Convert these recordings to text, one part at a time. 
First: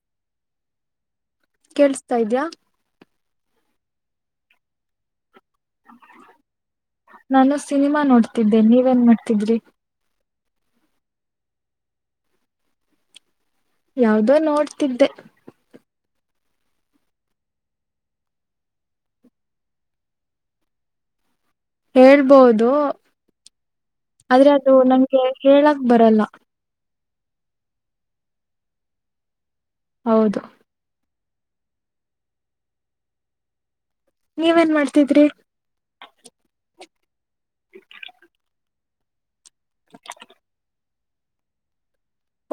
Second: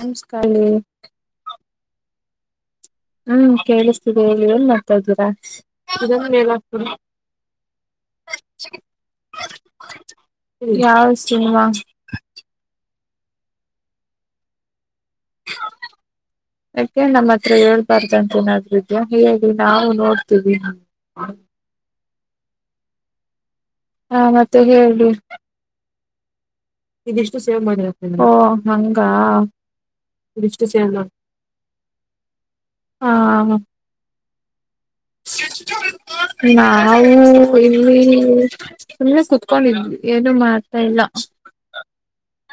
ನಮಸ್ಕಾರ ಕೇಳ್ಸ್ತಾ ಇದಿಯ ಹ್ಮ್ ಕೇಳಿಸ್ತಿದೆ ಹೇಳಿ ಏನ್ ಮಾಡ್ತ ಇದೀರಾ ನಾನು ಸಿನಿಮಾ ನೋಡ್ತಿದ್ದೆ ನೀವೇನ್ ಮಾಡ್ತಿದ್ರಿ [unintelligible] ಯಾವ ಸಿನಿಮಾ ಯಾವ್ದೋ ನೋಡ್ತಿದ್ದೆ [inaudible] ಯಾಕೆ ನಮ್ಮ ಹತ್ರ ಹೇಳ್ಬಾರ್ದಂತ ಏನಾದ್ರು ಇದಿಯ ಹೇಗೆ ನಾವು ನೋಡ್ತೀವಿ [inaudible] ಹೇಳ್ಬಹದು ಹ ಆದ್ರೆ ಮತ್ತೆ ಅದು ನಂಗೆ ಹೇಳಕ್ ಬರಲ್ಲ ಇದಿಷ್ಟು ಸೇವ್ ಮಾಡದ ಓ ಹಂಗ ಹೌದು ಇದಿಷ್ಟು ಸೇವ್ ಅಂ ಹಾ ನೀವ ಏನ್ ಮಾಡಿ ನಾ ನಾವು ಇಲ್ಲಿ ಸುಮ್ಮನೆ ಸುತ್ಕೊಂಡಿದ್ವಿ ಏನು ಮಾಡ್ತಾ ಇಲ್ಲ [inaudible]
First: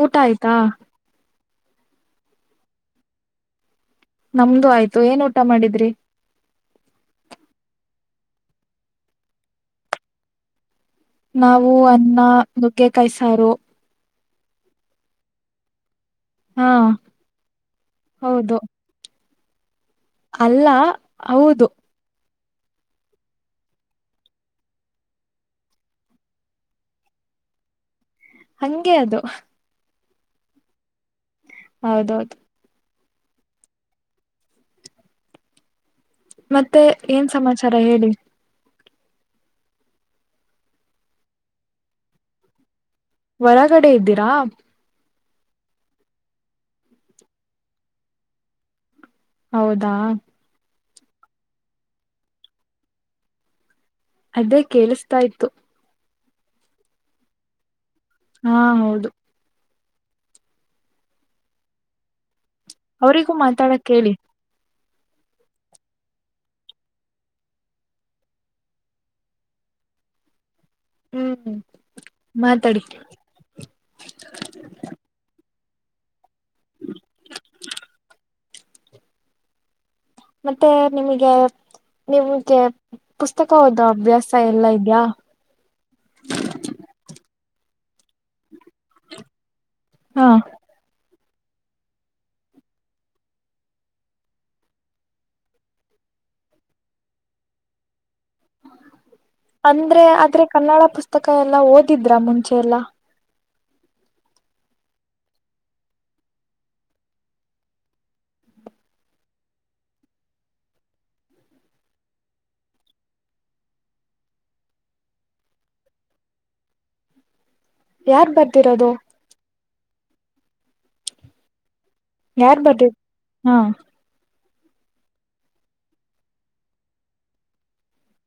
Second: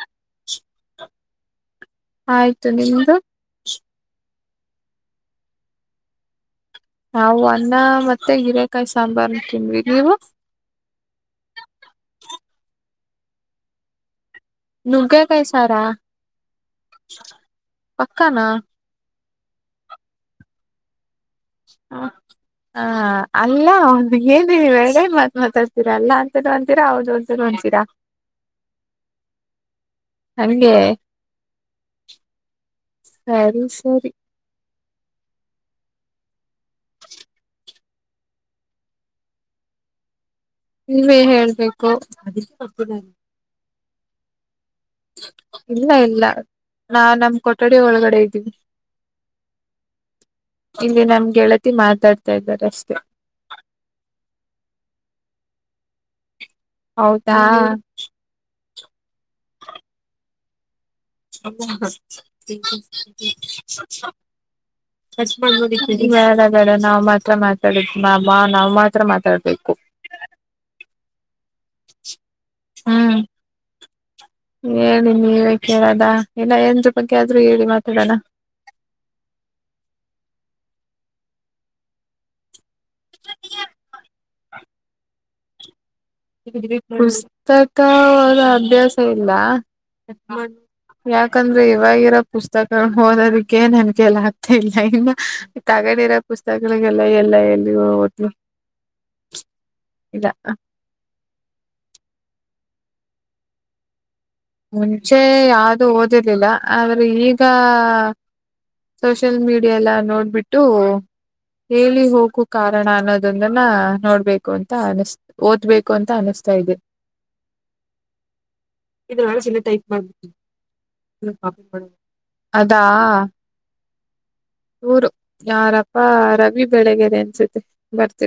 ಊಟ ಆಯ್ತಾ ಆಯ್ತು ನಿಮ್ದು ನಮ್ದು ಆಯ್ತು ಏನ್ ಊಟ ಮಾಡಿದ್ರಿ ನಾವು ಅನ್ನ ಮತ್ತೆ ಹೀರೆಕಾಯಿ ಸಾಂಬಾರ್ ತಿಂದ್ವಿ ನೀವು ನಾವು ಅನ್ನ ನುಗ್ಗೆ ಕಾಯಿ ಸಾರು ನುಗ್ಗೆ ಕಾಯಿ ಸಾರಾ ಹಾ ಪಕ್ಕಾನ ಹೌದು ಅಲ್ಲ ಹೌದು ಹಾ ಹ ಅಲ್ಲ ಒಂದು ಏನೆ ಎರಡು ಮಾತ್ ಮಾತಾಡ್ತೀರಾ ಅಲ್ಲಾ ಅಂತ ಅಂತೀರ ಹೌದು [unintelligible] ಚಿರಾ ಹಂಗೆ ಅದು ಹಂಗೆ ಹೌದೌದು ಸರಿ ಸರಿ ಮತ್ತೆ ಏನ್ ಸಮಾಚಾರ ಹೇಳಿ ನೀವೇ ಹೇಳ್ಬೇಕು ಕೆಗಡೆ ಇದ್ದೀರಾ ಇಲ್ಲ ಇಲ್ಲ ನಾ ನಮ್ ಕೊಠಡಿ ಒಳಗಡೆ ಇದ್ದೀವಿ ಹೌದಾ ಇಲ್ಲಿ ನಮ್ ಗೆಳತಿ ಮಾತಾಡ್ತಾ ಇದ್ದಾರೆ ಅಷ್ಟೇ ಅದೇ ಕೇೇಳಿಸತಾ ಇ್ತತ್ತು ಹೌದಾ ಹಾ ಹೌದು ಅ ಅವರಿಗೂ ಮಾತಾಡಕ್ ಹೇಳಿ ಹಚ್ ಮಾಡ್ಬೋದಿೇಡ ನಾವ್ ಮಾತ್ರ ಮಾತಾಡು ನಾವ್ ಮಾತ್ರ ಮಾತಾಡ್ಬೇಕು ಹ್ಮ್ ಮಾತಾಡಿ ಹ್ಮ್ ಹೇಳ ನೀ ದಾ ಇಲ್ಲ ಎನ್ ಬಗ್ಗೆ ಆದ್ರೂ ಹೇಳಿ ಮಾತಾಡೋಣ ಮತ್ತೆ ನಿಮಗೆ ನಿಮ್ಗೆ ಪುಸ್ತಕ ಓದೋ ಅಭ್ಯಾಸ ಎಲ್ಲಾ ಇದ್ಯಾ ಪುಸ್ತಕವ ಅಭ್ಯಾಸ ಇಲ್ಲ ಹಾ ಯಾಕಂದ್ರೆ ಇವಾಗಿರೋ ಪುಸ್ತಕಗಳು ಓದೋದಕ್ಕೆ ನನ್ಗೆೆ ಎಲ್ಲ ಆಗ್ತಾ ಇಲ್ಲ ಇನ್ನು ತಗಡೆ ರ ಪುಸ್ತಕಗಳಿಗೆಲ್ಲ ಎಲ್ಲ ಎಲ್ಲಿಓ ಅಂದ್ರೆ ಇಲ್ಲ ಆದ್ರೆ ಕನ್ನಡ ಪುಸ್ತಕ ಎಲ್ಲಾ ಓದಿದ್ರ ಮುಂಚೆ ಎಲ್ಲಾ ಮುಂಚೆ ಯಾವ್ದೂ ಓದಿರ್ಲಿಲ್ಲ ಆದ್ರೆ ಈಗ ಸೋಷಿಯಲ್ ಮೀಡಿಯಾ ಎಲ್ಲ ನೋಡ್ಬಿಟ್ಟು ಹೇಳಿ ಹೋಗು ಕಾರಣ ಅನ್ನೋದಂದನ ನೋಡ್ಬೇಕು ಅಂತ ಅನಸ್ ಓದ್ಬೇಕು ಅಂತ ಅನಸ್ತ ತ ಇದು ಯಾರ್ ಬರ್ತಿರೋದು ಇದನಲ್ಲ ಚಲ್ಲ ಟೈಪ್ ಮಾಡಂದ ಯಾರ್ ಅದಾ ಬರ್ದಿ ಹಾ ಊರು ಯಾರಪ್ಪ ರವಿ ಬೆಳಿಗರೆ ಅನ್ಸುತ್ತೆ ಬರ್ತ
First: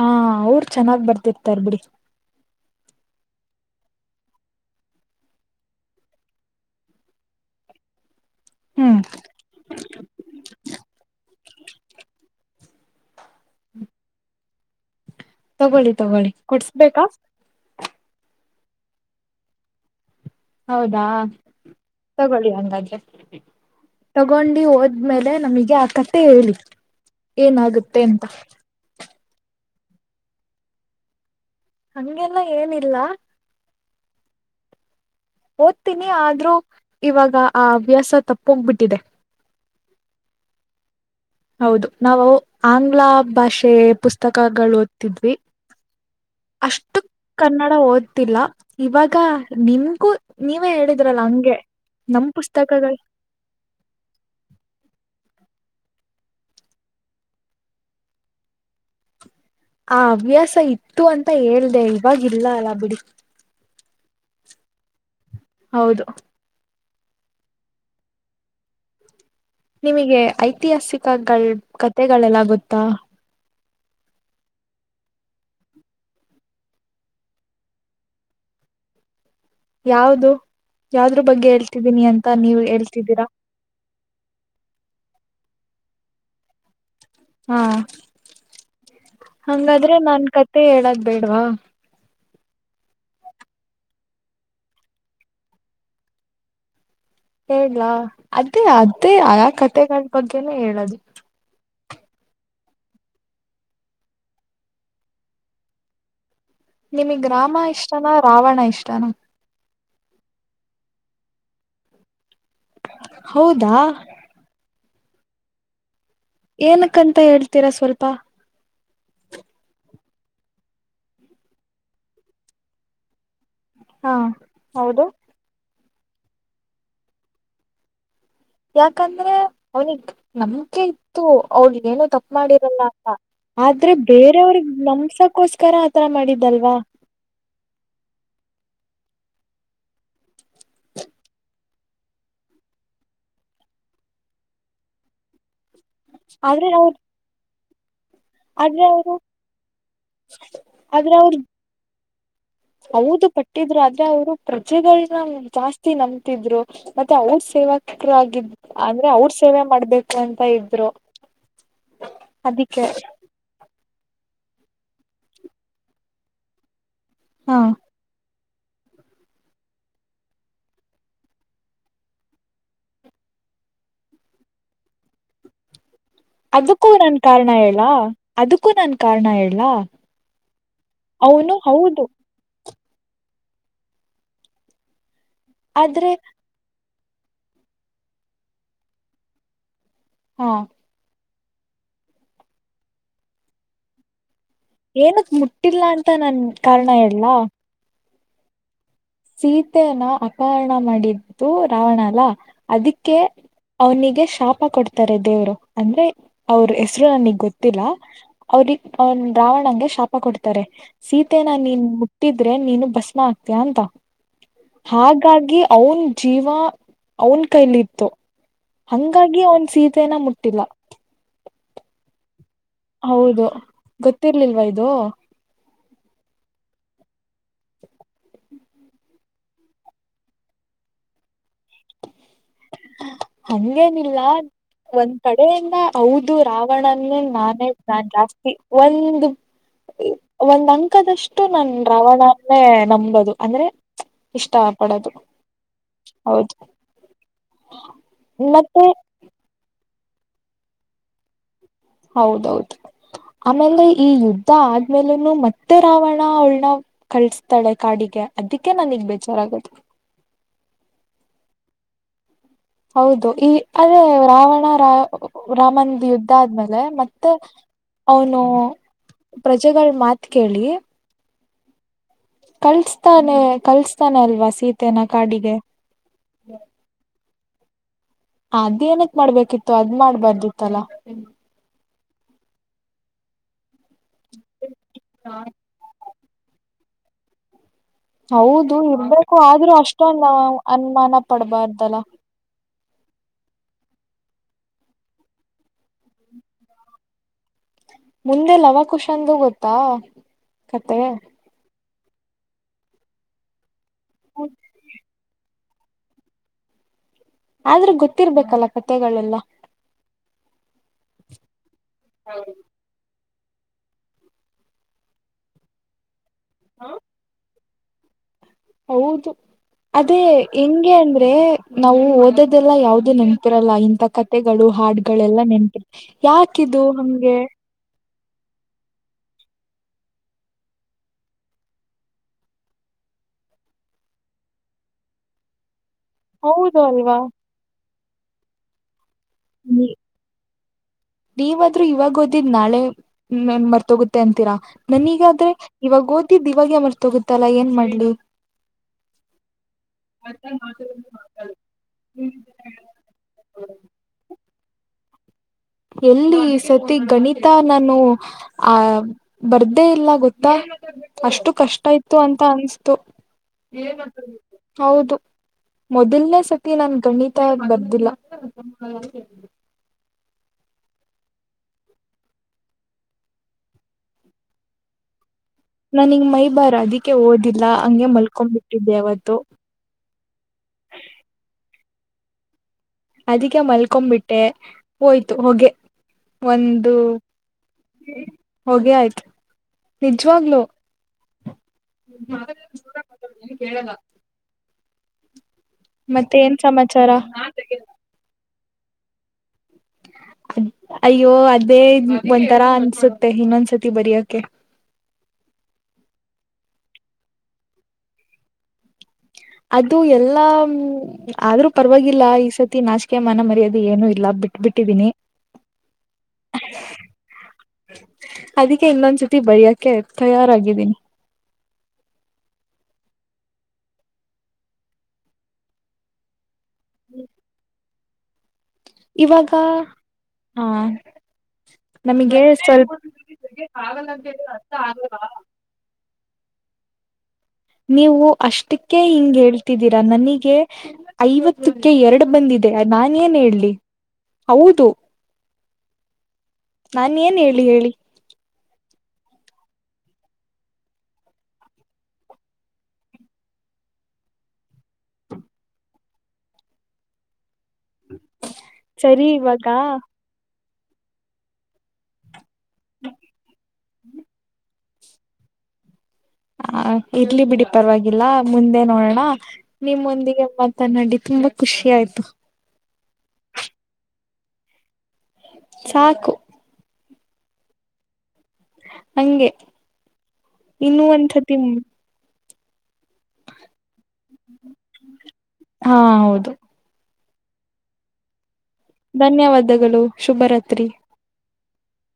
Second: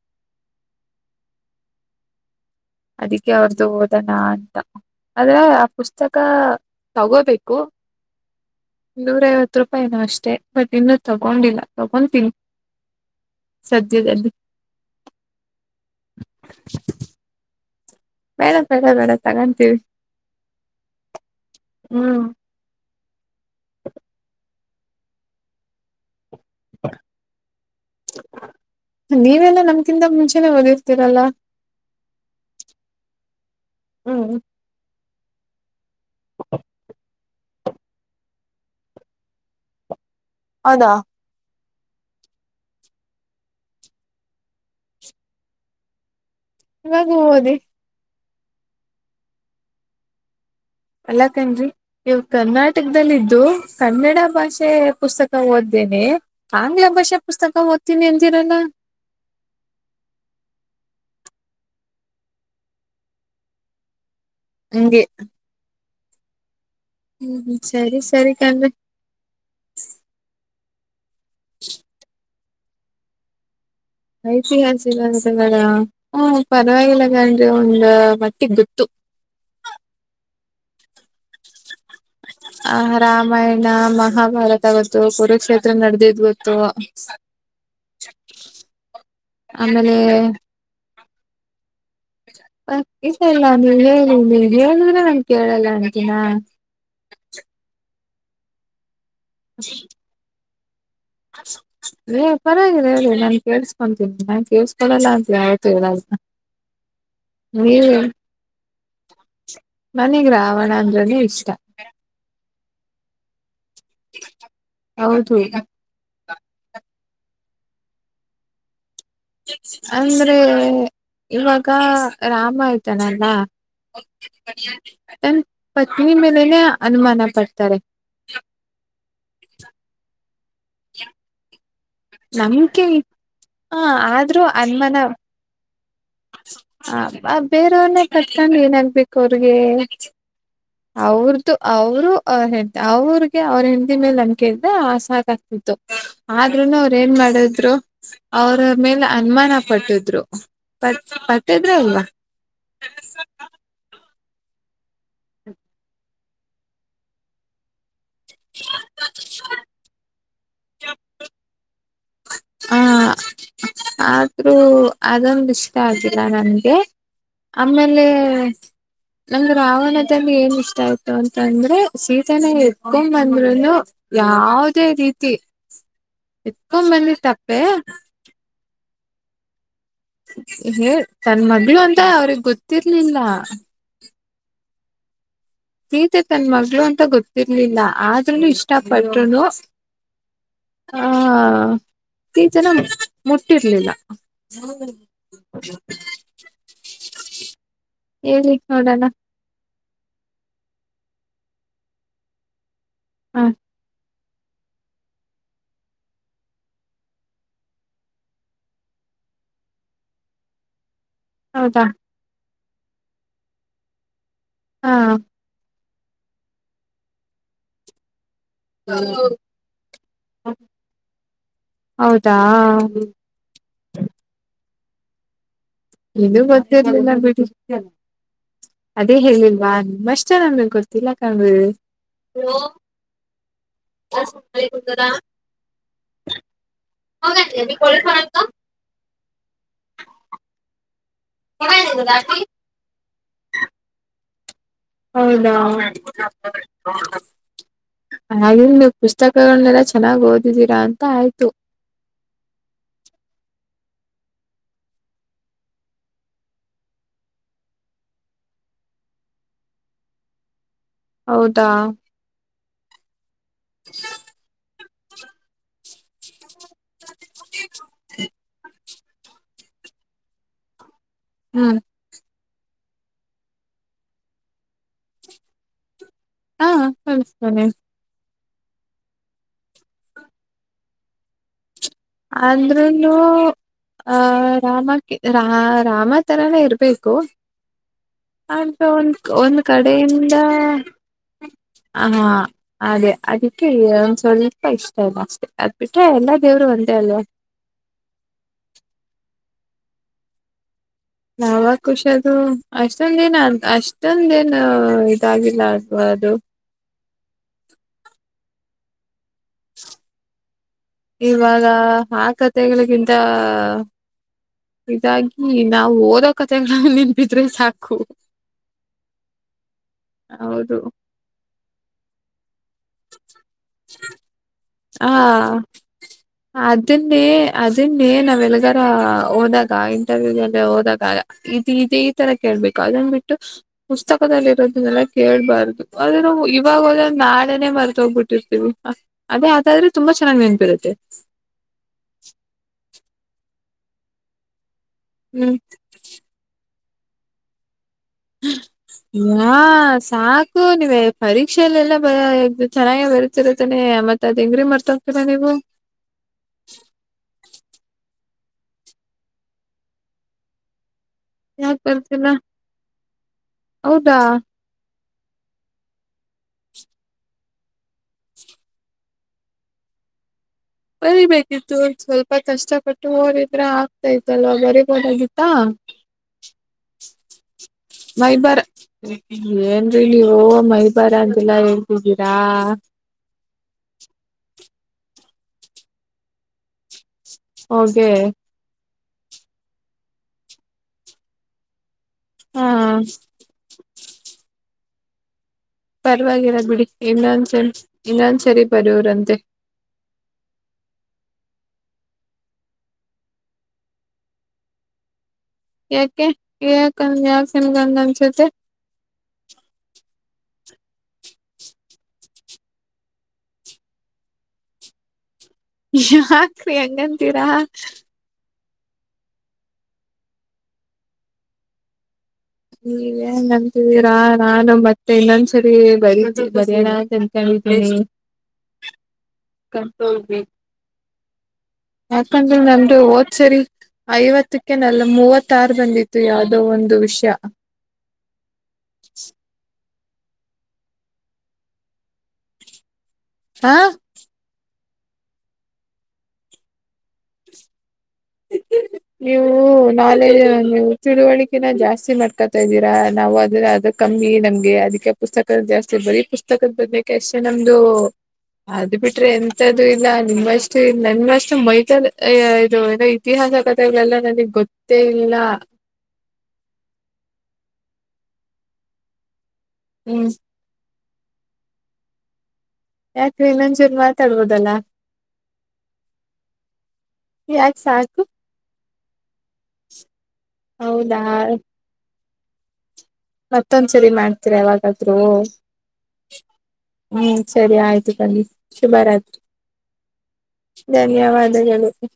ಹಾ ಊರ್ ಚೆನ್ನಾಗ್ ಬರ್ತಿರ್ತರ್ ಬಿಡಿ ಅದಕ್ಕೆ ಅವ್ರ್ದು ಹೋದಣ ಅಂತ ಆದ್ರೆ ಆ ಪುಸ್ತಕ ತಗೋಬೇಕು ಹ್ಮ್ ನೂರ ಐವತ್ತು ರೂಪಾಯಿನ ಅಷ್ಟೆ ಬಟ್ ಇನ್ನೂ ತಗೊಂಡಿಲ್ಲ ತಗೊತೀನಿ ಸದ್ಯದಲ್ಲಿ ತಗೊಳ್ಳಿ ತಗೊಳ್ಳಿ ಕುಡ್ಸ್ಬೇಕಾ ಬೇಡ ಬೇಡ ಬೇಡ ತಗೊಂತೀವಿ ಹೌದಾ ಹ್ಮ್ ತಗೊಳ್ಳಿ ಹಂಗಾದೆ ತಗೊಂಡಿ ಹೋದ್ಮೇಲೆ ನಮಗೆ ಆಕತ್ ಮತ್ತೆ ಹೇಳಿ ಏನಾಗುತ್ತೆ ಅಂತ ನೀವೆಲ್ಲಾ ನಮ್ಕಿಂತ ಮುಂಚೆನೆ ಓದಿರ್ತೀರಲ್ಲ ಹಂಗೆಲ್ಲ ಏನಿಲ್ಲ ಹ್ಮ್ ಓದ್ತೀನಿ ಆದ್ರೂ ಇವಾಗ ಆ ಹವ್ಯಾಸ ತಪ್ಪೋಗ್ಬಿಟ್ಟಿದೆ ಹೌದಾ ಹೌದು ನಾವು ಆಂಗ್ಲ ಭಾಷೆ ಪುಸ್ತಕಗಳು ಓದ್ತಿದ್ವಿ ಅಷ್ಟು ಇವಾಗ ಓದಿ ಕನ್ನಡ ಓದ್ತಿಲ್ಲ ಇವಾಗ ನಿಮ್ಗೂ ನೀವೇ ಹೇಳಿದ್ರಲ್ಲ ಹಂಗೆ ಅಲ್ಲಾಕನ್ರಿ ಇವ ನಮ್ ಪುಸ್ತಕಗಳು ಕರ್ನಾಟಕದಲ್ಲಿದ್ದು ಕನ್ನಡ ಭಾಷೆ ಪುಸ್ತಕ ಸ್ ಓದ್ನೆ ಆಂಗ್ಲ ಭಾಷೆ ಪುಸ್ತಕ ಓದ್ತೀನಿ ಎಂದಿರಲ್ಲ ಆ ಹವ್ಯಾಸ ಇತ್ತು ಅಂತ ಹೇಳ್ದ ಇವವಾಗಿಲ್ಲ ಅಲ್ಲ ಬಿಡಿ ಹಗೆ ಹೌದು ಹ್ಮ ಸರಿ ಸರಿ ಕಣ್ರೆ ನಿಮಗೆ ಐತಿಹಾಸಿಕ ಕತೆೆಗಳೆಲ್ಲ ಗೊತ್ತಾ ಐತಿಹಾಸಿಕ ಅಂತಗಳ ಹ ಪರವಾಗಿಲ್ಲ ಗನ್್ರಿ ಒಂದ ಮಟ್ಟಿಗೆ ಗೊತ್ತು [inaudible] ಯಾವ್ದ ಯಾವ್ದ್ರ ಬಗ್ಗೆ ಹೇಳ್ತಿದ್ದೀನಿ ಅಂತ ನೀವ್ ಆಹ ಹೇಳ್ತಿದ್ದೀರಾ ರಾಮಾಯಣ ಮಹಾಭಾರತ ಗೊತ್ತು ಕುರುಕ್ಷೇತ್ರ ನಡದಿದ್ ಗೊತ್ತು ಹಾ ಆಮೇಲೆ ಹಂಗಾದ್ರೆ ನನ್ ಕತೆ ಹೇಳದ ಬೇಡವಾ ಹ ಇಲ್ಲಾನ ಹೇಳಿ ಹೇಳಿದ್ರೆ ನನ್ ಕೇಳಲ್ಲ ಅಂತೀಿನ ಹೇಲಾ ಅದೇ ಅದೇ ಆ ಕಥೆಗಳ ಬಗ್ಗೆನೆ ಹೇಳದು ಏ ಪರಾಗಿದೆ ಹೇಳಿ ನಾನನ್ ಕೇಸ್ಕೊತೀನಿ ನಾನ್ ಕೇಳಸ್ಕೊಳಲ್ಲ ಅಂತ ಯಯತು ಹೇಳೆ ಹ ನಿಮಗ್ ಗ್ರಾಮ ಇಷ್ಟನಾ ರಾವಣ ಇಷ್ಟನಾ ಮನಗ್ ರಾವಣ ಅಂದ್ರನ ಇಷ್ಟ ಹೌದಾ ಹೌಗ ಏನಕ್ಕಂತ ಹೇಳ್ತೀರಾ ಸ್ವಲ್ಪ ಅಂದ್ರೆ ಇವಾಗ ರಾಮ ಆಯ್ತಾನಲ್ಲ ಹಾ ಹೌದು ಪತ್ನಿ ಮೇಲೇನೆೇ ಅನುಮಾನ ಪಡ್ತಾರೆ ಯಾಕಂದ್ರೆ ಅವ್ನಿಿಗೆ ನಮ್ಕೆ ಇತ್ತು ಅವಳಿಗೆ ಏನ ತಪ್ಪು ಮಾಡಿರಲ್ಲ ನಂಬಿಕೆ ಅಂತ ಹಾ ಆದ್ರೆ ಆದ್ರೂ ಬೇರೆಯವ್ರ ಅನುಮಾನ ನಮಸಕೋಸ್ಕರ ಹ ಬೇರೆಯವ್ರನ್ನ ಕರ್ಕೊಂಡ್ ಏನಾಗ್ಬೇಕು ಅವ್ರಿಗೆ ಅವ್ರ್ದು ಅವರು ಹೆ ಅವ್ರಿಗೆ ಅವ್ರ ಹೆದಿ ಮೇಲೆ ಅಂಕ ಇದ್ರ ಸಾಕ ಆತದೆ ಹೌದು ಆದ್ರೂನು ಅವ್ರ ಏನ್ ಮಾಡಿದ್ರು ಅವರ ಆದ್ರೆ ಮೇಲೆ ಅವರು ಅನುಮಾನ ಪಟ್ಟಿದ್ರು ಪಟ್ ಆದ್ರೆ ಅವ್ರು ಪಟ್ಟಿದ್ರೆ ಅಲ್ವಾ ಹೌದು ಪಟ್ಟಿದ್ರು ಆದ್ರೆ ಅವ್ರು ಪ್ರಜೆಗಳನ್ನ ಜಾಸ್ತಿ ನಂಬತಿದ್ರು ಮತ್ತೆ ಅವ್ರ ಸೇವಕರಾಗಿದ ಅಂದ್ರೆ ಅವ್ರ ಸೇವೆ ಮಾಡ್ಬೇಕು ಅಂತ ಇದ್ರು ಆ ಅದಕ್ಕೆ ಆದ್ರೂ ಅದೊಂದು ಇಷ್ಟ ಆಗಿಲ್ಲ ನನ್ಗೆ ಹಾ ಆಮೇಲೆ [inaudible] ನಮ ರಾವಣದಲ್ಲಿ ಏನ್ ಇಷ್ಟ ಆಯ್ತು ಅಂತಂದ್ರೆ ಶೀತನ ಎತ್ಕೊ ಅಂದ್ರುನು ಯಾವುದೇ ರೀತಿ ಅದಕ್ಕೂ ಎತ್ಕೊಂಡ್ ನನ್ ಬಂದಿದ್ ಕಾರಣ ತಪ್ಪೆ ಹೇಳಾ ಅದಕ್ಕೂ ನನ್ ಕಾರಣ ಹೇಳಳ್ಲ್ಲಾ ಹೇ ತನ್ ಮದುವ ಅಂತ ಅವ್ರಗ್ ಗೊತ್ತಿರ್ಲಿಲ್ಲ ಆದ್ರೆ ಸೀತೆ ತನ್ ಮಗಳು ಅಂತ ಗೊತ್ತಿರ್ಲಿಲ್ಲ ಆದ್ರೂ ಇಷ್ಟಪಟ್ರುನು ಹಾ ಹ ಈ ಜನ ಮುಟ್ಟಿರ್ಲಿಲ್ಲ ಏನದ ಮುಟ್ಟಿಲ್ಲ ಅಂತ ನನ್ ಕಾರಣ ಎಲ್ಲಾ ಎಳ್ಕ್ ನೋಡೋಣ ಸೀತನ ಅಪಹರಣ ಮಾಡಿದ್ದು ರಾವಣ ಅಲ್ಲ ಅದಕ್ಕೆ ಹ ಅವನಿಗೆ ಶಾಪ ಕೊಡ್ತಾರೆ ದೇವ್ರು ಅಂದ್ರೆ ಅವ್ರ ಹೆಸರು ನನಗ್ ಗೊತ್ತಿಲ್ಲ ಅವ್ರಿಗೆ ಅವ ರಾವಣಂಗೆ ಶಾಪ ಕೊಡ್ತಾರೆ ಸೀತನ ನೀನ್ ಹೌದಾ ಮುಟ್ಟಿದ್ರೆ ನೀನು ಭಸ್ಮ ಆಾಕ್ತಯ ಅಂತ ಹಾ ಹಾಗಾಗಿ ಅವನ್ ಜೀವ ಅವನ ಕೈಲಿತ್ತು ಹಂಗಾಗಿ ಅವನ್ ಸೀತನ ಮುಟ್ಟಿಲ್ಲ ಹೌದಾ ಹೌದು ಗೊತ್ತಿರ್ಲಿಲ್ವಾ ಇದು ಇದು ಮತ್ತೆಲ್ಲ ಬಿಟ್ಟಿ ಅದೇ ಹೇಳಿಲ್ವಾ ನಿಮ್ಮಷ್ಟೇ ನಮಗ್ ಗೊತ್ತಿಲ್ಲ ಕಣು ಹಲೋ ಹಂಗೇನಿಲ್ಲ ಒಂದ್ ಕಡೆಯಿಂದ ಹೌದು ರಾವಣನೇ ನಾನೇ ನಾನ್ ಜಾಸ್ತಿ ಒಂದು ಒಂದ್ ಅಂಕದಷ್ಟು ನನ್ ರಾವಣನ್ನೇ ನಂಬೋದು ಅಂದ್ರೆ ಇಷ್ಟ ಪಡೋದು ಹೌದಾ ಹೌದು ಹಾಗ ಮತ್ತೆ ನೀವು ಪುಸ್ತಕಗಳನ್ನೆ ಚೆನ್ನಾಗ್ ಓದಿದ್ದೀರಾ ಅಂತ ಆಯ್ತು ಹೌದೌದು ಆಮೇಲೆ ಈ ಯುದ್ಧ ಆದ್ಮೇಲನು ಮತ್ತೆ ರಾವಣ ಅವಳನ ಕಳಸ್ತಾಳೆ ಕಾಡಿಗೆ ಅದಕ್ಕೆ ನನ್ಗ್ ಬೇಜಾರ್ ಆಗತ್ ಹೌದಾ ಹೌದು ಈ ಅದೇ ರಾವಣ ರಾ ರಾಮನ್ ಯುದ್ಧ ಆದ್ಮೇಲೆ ಮತ್ತೆ ಅವನು ಪ್ರಜೆಗಳ ಮಾತ್ ಕೇಳಿ ಹ್ಮ್ ಕಳ್ಸ್ತಾನೆ ಕಲ್ಸ್ತಾನೆ ಅಲ್ವಾ ಸೀತನ ಕಾಡಿಗೆ ಹ್ಮ ಅದ್ ಏನಕ್ ಮಾಡ್ಬೇಕಿತ್ತು ಅದ್ ಮಾಡ್ಬಾರ್ದಿತ್ತಲ್ಲ ಅಂದ್ನು ಆಹ ರಾಮಕ್ಕೆ ರಾ ರಾಮ ತರನ ಇರ್ಬೇಕು ಕ ಹೌದು ಅಂತ ಒಂದ ಇರ್ಬೇಕು ಒಂದ್ ಆದ್ರೂ ಅಷ್ಟೊಂದ ಕಡೆಯಿಂದ ಅನುಮಾನ ಪಡ್ಬಾರ್ದಲ್ಲ ಹಾ ಹಾಗೆ ಅದಕ್ಕೆ ಒಂದ ಸ್ವಲ್ಪ ಇಷ್ಟ ಇಲ್ಲ ಅಷ್ಟೆ ಅದ್ ಬಿಿಟ್ರೆ ಎಲ್ಲಾ ದೇವರು ಒಂದೇ ಅಲ್ವಾ ಮುಂದೆ ಲವಖುಷಂದು ಗೊತ್ತಾ ಕತೆ ಖುಷ ಅದು ಅಷ್ಟೊಂದ ದಿನ ಅ ಅಷ್ಟೊಂದ ದಿನ ಇದಾಗಿಲ್ಲ ಅದು ಆದ್ರೂ ಗೊತ್ತಿರ್ಬೇಕಲ್ಲ ಕತೆಗಳೆಲ್ಲ ಇವಾಗ ಆ ಕತೆಗಳಿಗಿಂತ ಹ ಇದಾಗಿ ನಾವು ಓದೋಕಥಂಗ ನಿನ್ಬಿದ್ರೆ ಸಾಕು ಹೌದು ಅದೇ ಹೌದು ಹೆಂಗೆ ಅಂದ್ರೆ ನಾವು ಓದದ ಇದೆಲ್ಲಾ ಯಾವವುದುು ನೆಪಿರಲ್ಲ ಇಂತಥ ಕಥೆಗಳು ಹಾಡ್ಗಳೆಲ್ಲ ಆ ನೆನ್ಪ ಯಾಕಿದು ಹಂಗೆ ಏನ್ ನಾವೆಲ್ಲದಾರ ಹೋದಾಗ ಇಂಟರ್ವ್ಯೂಲ್ಲ ಹೋದಾಗ ಇದು ಇ ಈ ತರ ಕೇಳ್ಬೇಕು ಬಿಟ್ಟು ಪುಸ್ತಕದಲ್ಲಿ ಇರೋದನ್ನೆಲ್ಲ ಕೇಳ್ಬಾರ್ದು ಅದ ಹೌದು ಇವಾಗೋದ ಅಲ್ವಾ ನಾಳನೇ ಮರ್ತ ಹೋಗ್ಬಿಟ್ಟಿರ್ತಿವಿ ನೀ ನೀವಾದ್ರೂ ಇವಾಗ ಓದಿದ್ ನಾಳೆ ನ್ ಮರ್ತೋಗುತ್ತೆ ಅಂತೀರಾ ನನ್ಗಾದ್ರೆ ಹ್ಮ್ ಇವಾಗ ಓದಿದ್ದ್ ಇವಾಗ ಮರ್ತೋಗುತ್ತಲ್ಲಾ ಏನ್ ಮಾಡ ಹ್ಮ್ ಹಾ ಸಾಕು ನೀವ ಪರೀಕ್ಷಲ್ಲೆಲ್ಲ ಬ ಚೆನ್ನಾಗೆ ಬರುತಿರುತ್ತಾನೆ ಮತ್ತತ್ ಅದ ಹೆಂಗ್ರೀ ಮರ್ತ ಹ್ತೀರಾ ನೀವು ಎಲ್ಲಿ ಸತಿ ಗಣಿತ ನಾನು ಆ ಬರ್ದೇ ಇಲ್ಲ ಗೊತ್ತಾ ಅಷ್ಟು ಯಾಕ್ ಕಷ್ಟ ಇತ್ತು ಬರ್ತಿಲ್ಲ ಅಂತ ಅನ್ಸತು ಹೌದಾ ಹೌದು ಮೊದಲ್ನೇ ಸತಿ ನನ್ [unintelligible] ಬಂದಿಲ್ಲ ಬರಿಬೇಕಿತ್ತು ಸ್ವಲ್ಪ ಕಷ್ಟಪಟ್ಟು ಹೋರಿದ್ರೆ ಆಗ್ತಾ ಇತ್ತಲ್ವಾ ಬರಿಬೋದಾಗಿತ್ತು ನಾನಿಂಗ ಮೈ ಬಾರ್ ಅದಕ್ಕೆ ಓದಿಲ್ಲ ಹಂಗೆ ಮಲ್ಕೊ್ಬಿಟ್ಟಿದ್ದೆ ಅವಾವತ್ತು ನೀವೋ ಮೈಬಾರ ಅಂತೆಲ್ಲಾ ಹೇಳ್ತಿದ್ದೀರಾ ಅದಕ್ಕೆ ಮಲ್ಕೊಬಿಟ್ಟೆ ಹೋಯ್ತು ಹೊಗೆ ಒಂದು ಹೋಗೆ ನಿಜ್ವಾಗ್ಲೋ ಹಾ ಕೇಳದಾಗ್ತದೆ ಪರವಾಗಿರ ಬಿಡಿ ಸಮಾಚಾರ ಇನ್ನನ್ ಇನ್ನನ್ ಸರಿ ಬರೋವರಂತೆ ಅದ್ ಅಯ್ಯೋ ಅದೇ ಒಂಥರಾ ಅನ್ಸುತ್ತೆ ಇನ್ನೊಂದ್ಸತಿ ಬರಿಯಕೆ ಯಾಕೆ ಈ ಕನ್ಯ ನಿಮ್ಗೆ ಆಗನಿಸುತ್ತೆ ಅದು ಎಲ್ಲಾ ಆದ್ರೂ ಪರವಾಗಿಲ್ಲ ಈ ಸತಿ ನಾಚಿಕೆ ಮನ ಮರ್ಯಾದೆ ಏನು ಇಲ್ಲ ಬಿಟ್ ಬಿಟ್ಟಿಡಿನಿ ಯಾಕ್ರೀ ಹಂಗಂತೀರಾ ಅದಕ್ಕೆ ಇನ್ನೊಂದ್ಸತಿ ಬರಿಯಕೆ ತಯಾರಾಗಿದ್ದೀನಿ ನೀೇನ್ ಅಂತಿದೀರಾ ನಾನು ಮತ್ತೆ ಇನ್ನೊಂದ್ಸರಿ ಬರೀತ ಬರೋಣ ಅಂತ ಅನ್ಕೊಂಡಿನಿ ಇವಾಗ ಹಾ ನಮಗೆ ಯಾಕಂದ್ರೆ ಸ್ವಲ್ಪ ನಂದೂ ಹೋದ್ಸರಿ ಐವತ್ತಕ ನಲ್ಲ ಮೂವತ್ತ ಆಾರ ಬಂದಿತ್ತು ಯಾವದೋ ಒಂದು ವಿಷಯ ನೀವು ಅಷ್ಟಕ್ಕೆ ಹಿಂಗ ಹೇಳ್ತಿದ್ದೀರಾ ನನಗೆ ಐವತ್ತಕ್ಕೆ ಎರಡು ಬಂದಿದೆ ನಾನ ಏನ್ ಹೇಳಿ ಹಾ ಹೌದು ನಾನ ಏನ್ ಹೇಳಿ ಹೇಳಿ ಎ ನೀವು ನಾಲೆ ನೀವು ತಿಳುವಳಿಕೆನ ಜಾಸ್ತಿ ಮಾಡ್ಕೊತಾ ಇದ್ದೀರಾ ನಾವು ಅದನ್ನ ಅದ ಕಮ್ಮಿ ನಮ್ಗೆ ಅದಕ್ಕೆ ಪುಸ್ತಕದ ಜಾಸ್ತಿ ಬರೀ ಪುಸ್ತಕದ ಬದನೆಕಾಯಿ ಎಷ್ಟ ನಮ್ದು ಅದು ಬಿಟ್ರೆ ಸರಿ ಇವಾಗ ಎಂತ್ದು ಇಲ್ಲ ನಿಮ್ಮಷ್ಟೆ ನಿಮ್ ಅಷ್ಟು ಮೈತಲ್ ಇದು ಏನೋ ಇತಿಹಾಸ ಕಥೆಗಳೆಲ್ಲ ನನಗ್ ಗೊತ್ತ ಮತ್ತೇ ಇಲ್ಲ ಹ ಇರ್ಲಿ ಬಿಡಿ ಪರವಾಗಿಲ್ಲ ಮುಂದೆ ನೋಡೋಣ ನಿಮ್ಮ ಹ್ಮ್ ಮುಂದಿಗೆ ಮಾತ ನಾಡಿ ತುಂಬಾ ಖುಷಿ ಆಯ್ತು ಯಾಕೆ ಇನ್ನಂಜೂನ್ ಮಾತಾಡ್ಬೋದಲ್ಲ ಸಾಕು ಯಾಕ್ ಸಾಕು ಹಂಗೆ ಇನ್ನುೂ ಹೌದಾ ಒನ್ ಥರ್ಟಿ ಮತ್ತೊಂದ್ಸರಿ ಮಾಡ್ತೀರಾ ಯಾವಾಗಾದ್ರೂ ಹಾ ಹೌದು ಹೂ ಸರಿ ಆಯ್ತು ಬನ್ನಿ ಶುಭರಾತ್ರಿ ಧನ್ಯವಾದಗಳು ಶುಭರಾತ್ರಿ. ಧನ್ಯವಾದಗಳು ಹು